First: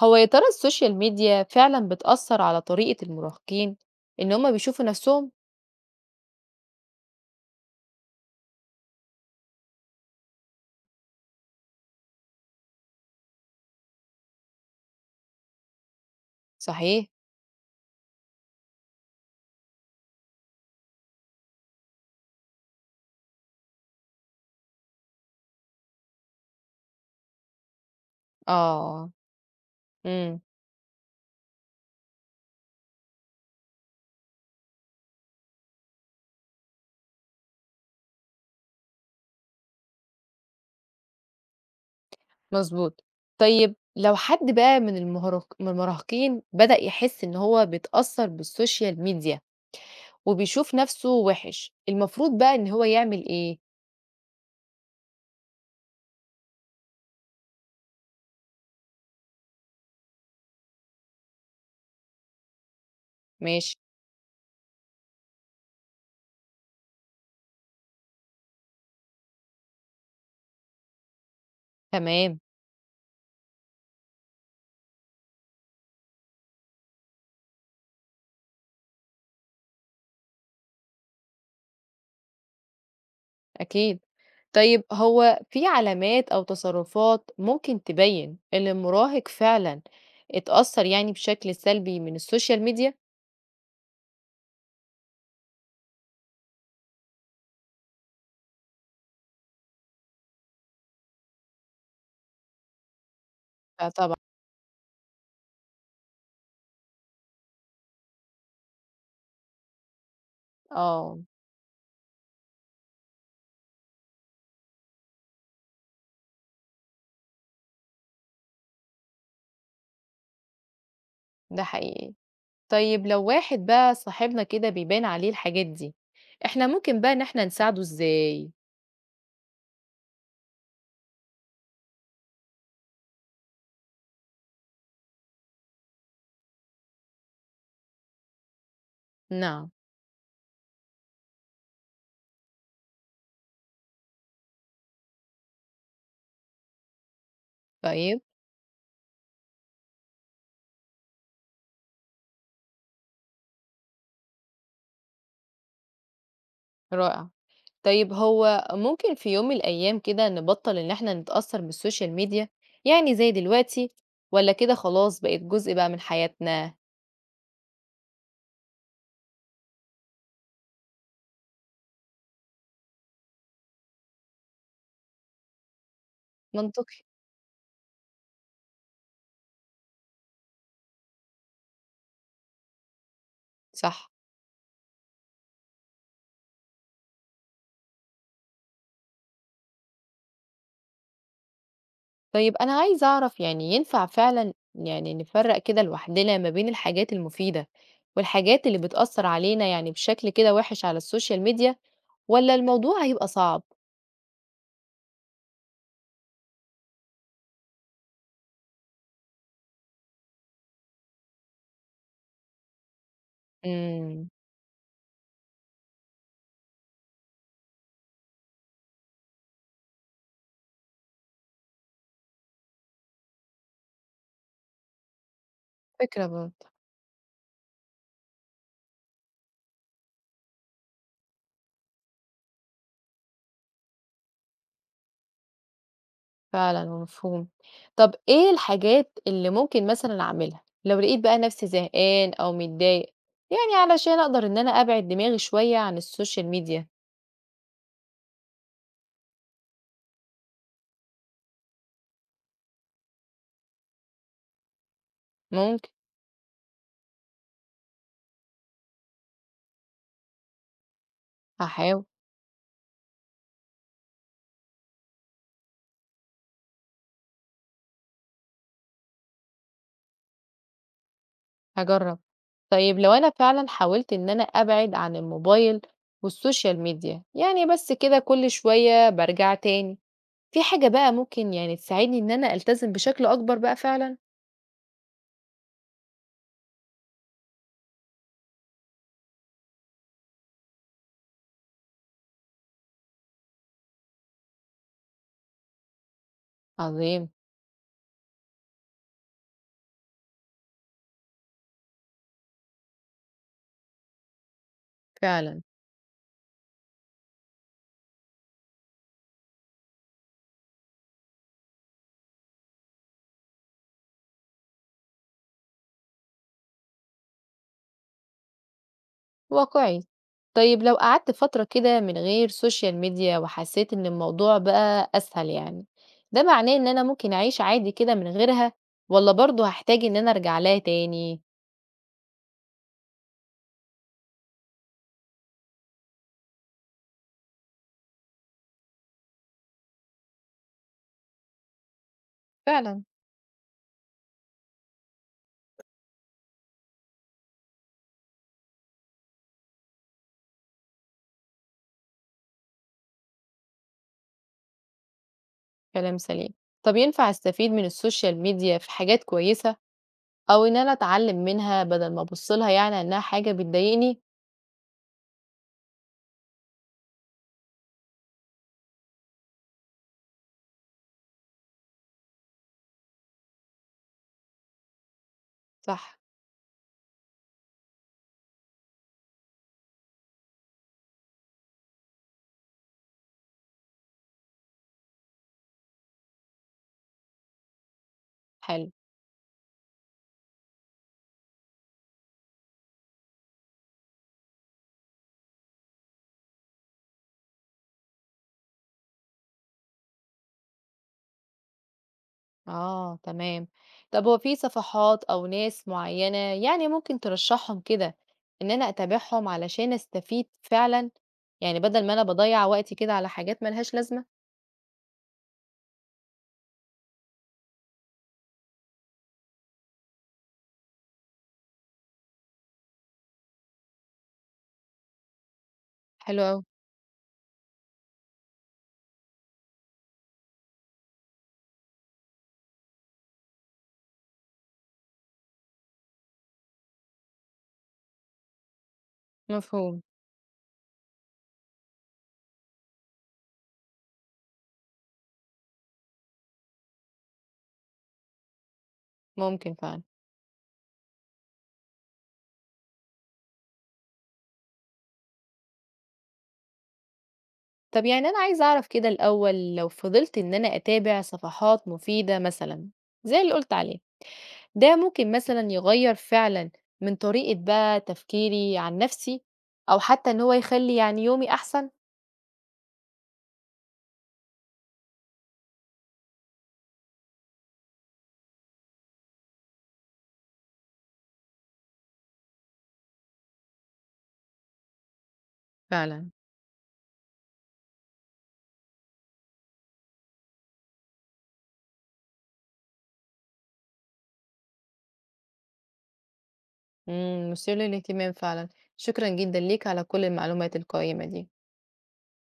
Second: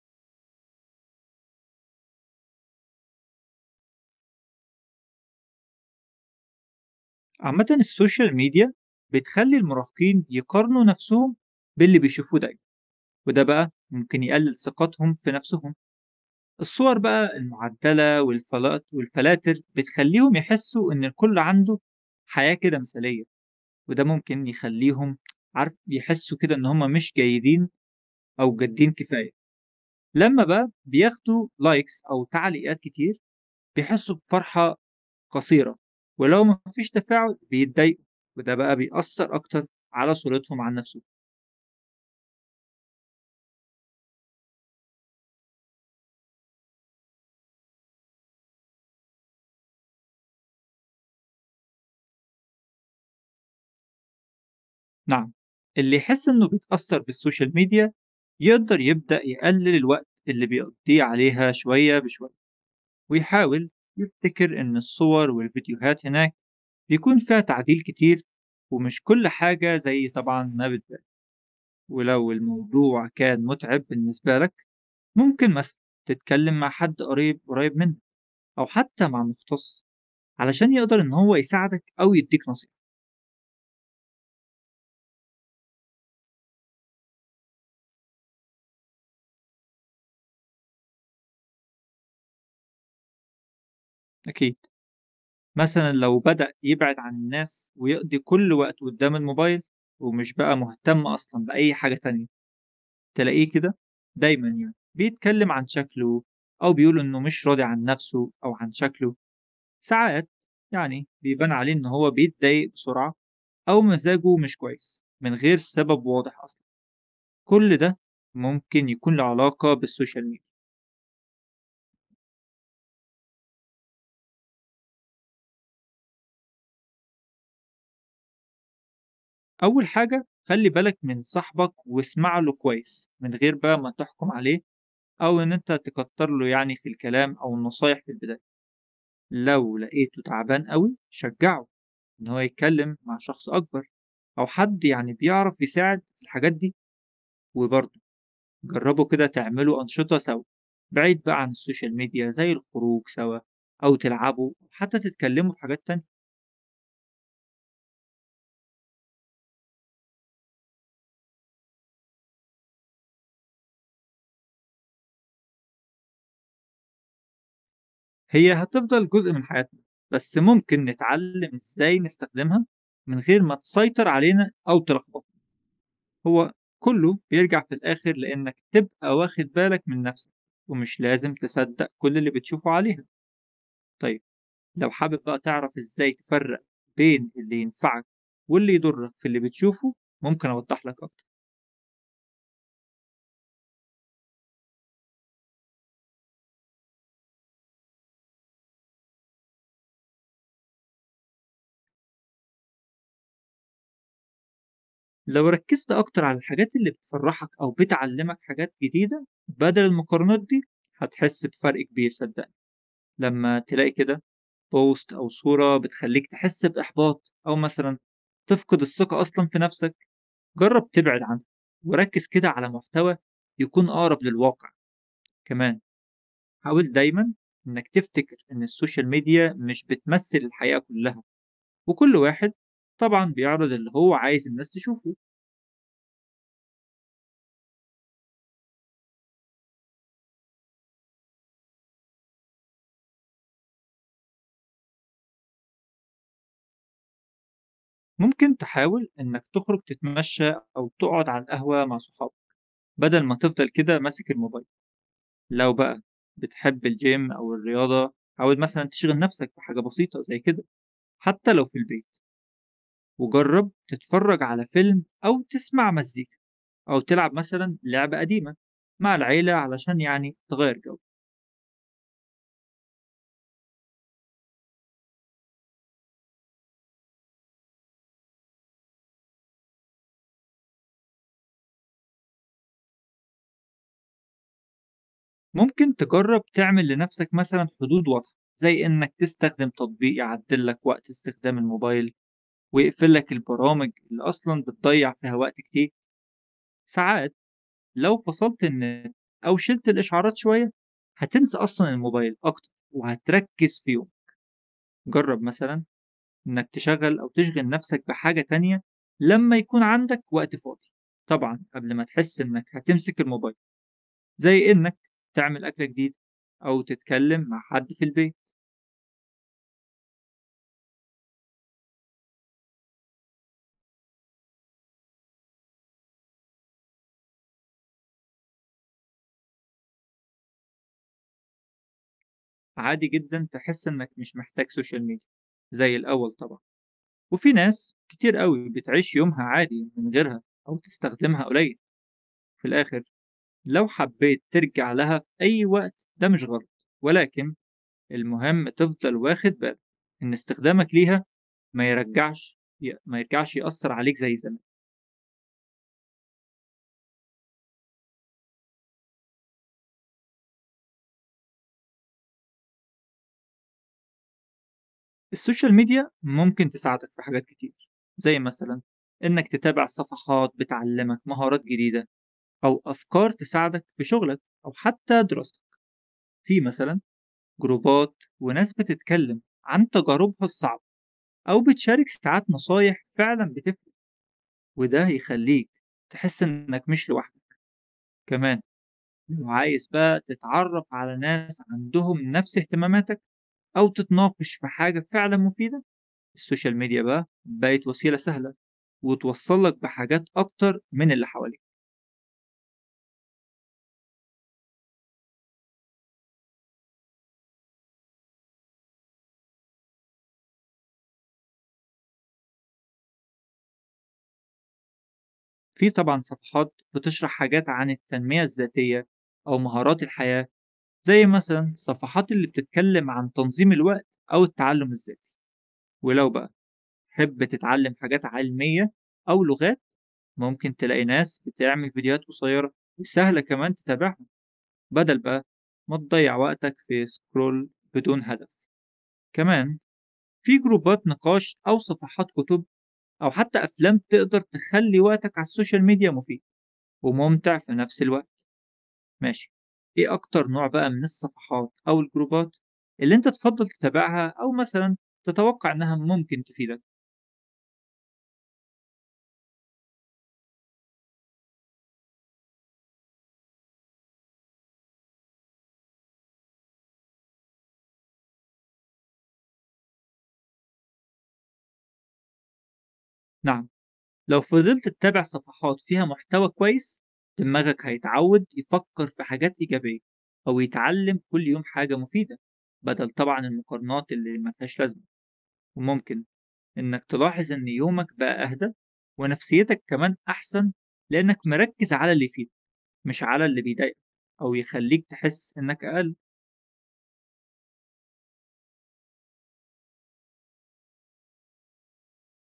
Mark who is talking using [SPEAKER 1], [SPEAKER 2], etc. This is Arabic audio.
[SPEAKER 1] هو يا ترى السوشيال ميديا فعلا بتأثر على طريقة المراهقين إن هما بيشوفوا نفسهم
[SPEAKER 2] عامة السوشيال ميديا بتخلي المراهقين يقارنوا نفسهم باللي بيشوفوه دايما، وده بقى ممكن يقلل ثقتهم في نفسهم. الصور
[SPEAKER 1] صحيح؟
[SPEAKER 2] بقى المعدلة والفلاتر بتخليهم يحسوا إن الكل عنده حياة كده مثالية، وده ممكن يخليهم، عارف، يحسوا كده إن هم مش جيدين أو جادين
[SPEAKER 1] آه.
[SPEAKER 2] كفاية.
[SPEAKER 1] امم
[SPEAKER 2] لما بقى بياخدوا لايكس أو تعليقات كتير بيحسوا بفرحة قصيرة، ولو مفيش تفاعل بيتضايقوا، وده بقى بيأثر أكتر على صورتهم عن نفسه.
[SPEAKER 1] مظبوط. طيب لو حد بقى من من المراهقين بدأ يحس إن هو بيتأثر بالسوشيال ميديا وبيشوف نفسه وحش المفروض بقى إن هو يعمل إيه؟
[SPEAKER 2] نعم، اللي يحس إنه بيتأثر بالسوشيال ميديا يقدر يبدأ يقلل الوقت اللي بيقضيه عليها شوية بشوية، ويحاول
[SPEAKER 1] ماشي.
[SPEAKER 2] يفتكر إن الصور والفيديوهات هناك بيكون فيها تعديل كتير، ومش كل حاجة زي طبعا ما بتبان. ولو
[SPEAKER 1] تمام.
[SPEAKER 2] الموضوع كان متعب بالنسبة لك، ممكن مثلا تتكلم مع حد قريب قريب منك، أو حتى مع مختص، علشان يقدر إن هو يساعدك أو يدّيك نصيحة.
[SPEAKER 1] أكيد. طيب هو في علامات أو تصرفات ممكن تبين إن المراهق فعلا اتأثر يعني بشكل سلبي من السوشيال ميديا؟
[SPEAKER 2] أكيد. مثلًا لو بدأ يبعد عن الناس ويقضي كل وقته قدّام الموبايل، ومش بقى مهتم أصلًا بأي حاجة تانية، تلاقيه كده
[SPEAKER 1] فطبعًا
[SPEAKER 2] دايمًا يعني بيتكلم عن شكله، أو بيقول إنه مش راضي عن نَفْسه أو عن شكله. ساعات يعني
[SPEAKER 1] آه،
[SPEAKER 2] بيبان عليه إن هو بيتضايق بسرعة، أو مزاجه مش كويس من غير سبب واضح أصلًا. كل ده ممكن يكون له علاقة بالسوشيال ميديا.
[SPEAKER 1] ده حقيقي. طيب لو واحد بقى صاحبنا كده بيبان عليه الحاجات دي، إحنا ممكن بقى إن إحنا نساعده إزاي؟
[SPEAKER 2] أول حاجة خلي بالك من صاحبك واسمع له كويس من غير بقى ما تحكم عليه، أو إن أنت تكتر له يعني في الكلام أو النصايح في البداية.
[SPEAKER 1] نعم،
[SPEAKER 2] لو لقيته تعبان قوي شجعه إن هو يتكلم مع شخص أكبر، أو حد يعني بيعرف يساعد في الحاجات دي. وبرضه
[SPEAKER 1] طيب
[SPEAKER 2] جربوا كده تعملوا أنشطة سوا بعيد بقى عن السوشيال ميديا، زي الخروج سوا أو تلعبوا، أو حتى تتكلموا في حاجات تانية.
[SPEAKER 1] رائع. طيب هو ممكن في يوم من الأيام كده نبطّل إن إحنا نتأثّر بالسوشيال ميديا، يعني زي دلوقتي والّا كده خلاص بقت جزء بقى من حياتنا؟
[SPEAKER 2] هي هتفضل جزء من حياتنا، بس ممكن نتعلم ازاي نستخدمها من غير ما تسيطر علينا او تلخبطنا. هو
[SPEAKER 1] منطقي،
[SPEAKER 2] كله بيرجع في الاخر لانك تبقى واخد بالك من نفسك، ومش لازم تصدق كل اللي بتشوفه عليها.
[SPEAKER 1] صح.
[SPEAKER 2] طيب لو حابب بقى تعرف ازاي تفرق بين اللي ينفعك واللي يضرك في اللي بتشوفه، ممكن اوضح لك اكتر.
[SPEAKER 1] طيب أنا عايزة أعرف يعني ينفع فعلًا يعني نفرّق كده لوحدنا ما بين الحاجات المفيدة والحاجات اللي بتأثّر علينا يعني بشكل كده وِحِش على السوشيال ميديا والّا الموضوع هيبقى صعب؟
[SPEAKER 2] لو ركزت اكتر على الحاجات اللي بتفرحك او بتعلمك حاجات جديدة بدل المقارنات دي، هتحس بفرق كبير صدقني. لما تلاقي كده
[SPEAKER 1] إمم.
[SPEAKER 2] بوست أو صورة بتخلّيك تحس بإحباط، أو مثلًا تفقد الثقة أصلًا في نَفْسك، جرّب تبعد عنها وركّز كده على محتوى يكون أقرب للواقع. كمان
[SPEAKER 1] فكرة برضه.
[SPEAKER 2] حاول دايمًا إنّك تفتكر إن السوشيال ميديا مش بتمثّل الحقيقة كُلّها، وكل واحد طبعًا بيعرض اللي هو عايز الناس تشوفه.
[SPEAKER 1] فعلًا ومفهوم. طَب إيه الحاجات اللي ممكن مثلًا أعملها لو لقيت بقى نَفْسي زهقان أو متضايق، يعني علشان أقدر إن أنا أبعد دماغي شوية عن السوشيال ميديا؟
[SPEAKER 2] ممكن تحاول إنّك تخرج تتمشّى، أو تقعد على القهوة مع صحابك بدل ما تفضل كده ماسك الموبايل. لو
[SPEAKER 1] ممكن،
[SPEAKER 2] بقى بتحب الgym أو الرياضة، حاول مثلًا تشغِل نَفْسك بحاجة بسيطة زي كده حتى لو في
[SPEAKER 1] هاحاول.
[SPEAKER 2] البيت. وجرّب تتفرّج على فيلم أو تسمع مزيكا، أو تلعب مثلًا لعبة قديمة مع العيلة علشان يعني تغيّر جو.
[SPEAKER 1] هاجرّب. طيب لو أنا فعلًا حاولت إن أنا أبعد عن الموبايل والسوشيال ميديا، يعني بس كده كل شوية بارجع تاني، في حاجة بقى ممكن يعني تساعدني إن أنا ألتزم بشكل أكبر بقى فعلًا؟
[SPEAKER 2] ممكن تجرّب تعمل لنَفْسك مثلًا حدود واضحة، زي إنّك تستخدم تطبيق يعدّل لك وقت استخدام الموبايل ويقفل لك البرامج اللي أصلًا بتضيّع فيها وقت كتير.
[SPEAKER 1] عظيم،
[SPEAKER 2] ساعات لو فصلت النت أو شِلت الإشعارات شوية، هتنسى أصلًا الموبايل أكتر وهتركّز في يومك. جرّب
[SPEAKER 1] فعلًا،
[SPEAKER 2] مثلًا إنّك تشغّل أو تشغِل نَفْسك بحاجة تانية لمّا يكون عندك وقت فاضي، طبعًا قبل ما تحس إنّك هتمسك الموبايل، زي إنّك تعمل أكلة جديدة أو تتكلّم مع حد في البيت.
[SPEAKER 1] واقعي. طيب لو قعدت فترة كده من غير سوشيال ميديا وحسيت إن الموضوع بقى أسهل يعني، ده معناه إن أنا ممكن أعيش عادي كده من غيرها والّا برضه هاحتاج إن أنا أرجع لها تاني؟
[SPEAKER 2] عادي جدًا تحس إنّك مش محتاج social media زي الأول طبعًا، وفي ناس كتير أوي بتعيش يومها عادي من غيرها، أو تستخدمها قليل في الآخر.
[SPEAKER 1] فعلًا.
[SPEAKER 2] لو حبيت ترجع لها أي وقت ده مش غلط، ولكن المهم تفضل واخد بالك إن استخدامك ليها ما يرجعش ما يرجعش يأثر عليك زي زمان.
[SPEAKER 1] كلام سليم. طب ينفع أستفيد من السوشيال ميديا في حاجات كويسة أو إن أنا أتعلم منها بدل ما أبُص لها يعني إنها حاجة بتضايقني؟
[SPEAKER 2] السوشيال ميديا ممكن تساعدك في حاجات كتير، زي مثلا إنك تتابع صفحات بتعلمك مهارات جديدة، أو أفكار تساعدك في شغلك أو حتى دراستك.
[SPEAKER 1] صح،
[SPEAKER 2] في مثلا جروبات وناس بتتكلم عن تجاربها الصعبة، أو بتشارك ساعات نصايح فعلا بتفرق، وده هيخلّيك تحس إنك مش لوحدك. كمان
[SPEAKER 1] حلو.
[SPEAKER 2] لو عايز بقى تتعرّف على ناس عندهم نفس اهتماماتك، أو تتناقش في حاجة فعلًا مفيدة، السوشيال ميديا بقى بقت وسيلة سهلة وتوصّل لك بحاجات أكتر من اللي حواليك.
[SPEAKER 1] آه، تمام. طب هو في صفحات أو ناس معيّنة يعني ممكن ترشّحهم كده إن أنا أتابعهم علشان أستفيد فعلًا؟ يعني بدل ما أنا باضيّع وقتي كده على حاجات ما لهاش لازمة؟
[SPEAKER 2] في طبعًا صفحات بتشرح حاجات عن التنمية الذاتية أو مهارات الحياة، زي مثلًا صفحات اللي بتتكلم عن تنظيم الوقت أو التعلُّم الذاتي. ولو
[SPEAKER 1] حلو
[SPEAKER 2] بقى
[SPEAKER 1] أوي،
[SPEAKER 2] تحب تتعلم حاجات علمية أو لغات، ممكن تلاقي ناس بتعمل فيديوهات قصيرة وسهلة كمان تتابعها، بدل بقى ما تضيع وقتك في سكرول بدون هدف. كمان
[SPEAKER 1] مفهوم،
[SPEAKER 2] في جروبات نقاش أو صفحات كتب أو حتى أفلام تقدر تخلي وقتك على السوشيال ميديا مفيد وممتع في نفس الوقت. ماشي،
[SPEAKER 1] ممكن فعلًا.
[SPEAKER 2] إيه أكتر نوع بقى من الصفحات أو الجروبات اللي أنت تفضل تتابعها، أو مثلا تتوقع إنها ممكن تفيدك؟
[SPEAKER 1] طب يعني أنا عايزة أعرف كده الأول لو فضلت إن أنا أتابع صفحات مفيدة مثلًا زي اللي قُلت عليه ده ممكن مثلًا يغيّر فعلًا من طريقة بقى تفكيري عن نفسي، أو حتى إن هو يخلّي يعني يومي أحسن؟
[SPEAKER 2] نعم، لو فضلت تتابع صفحات فيها محتوى كويس، دماغك هيتعود يفكر في حاجات إيجابية، أو يتعلم كل يوم حاجة مفيدة بدل طبعا المقارنات اللي ملهاش لازمة. وممكن
[SPEAKER 1] فعلًا.
[SPEAKER 2] إنك تلاحظ إن يومك بقى أهدى ونفسيتك كمان أحسن، لأنك مركز على اللي يفيدك مش على اللي بيضايقك، أو يخليك تحس إنك أقل
[SPEAKER 1] إمم، مثير للاهتمام فعلًا، شكرًا جدًا ليك على كل المعلومات القيّمة دي.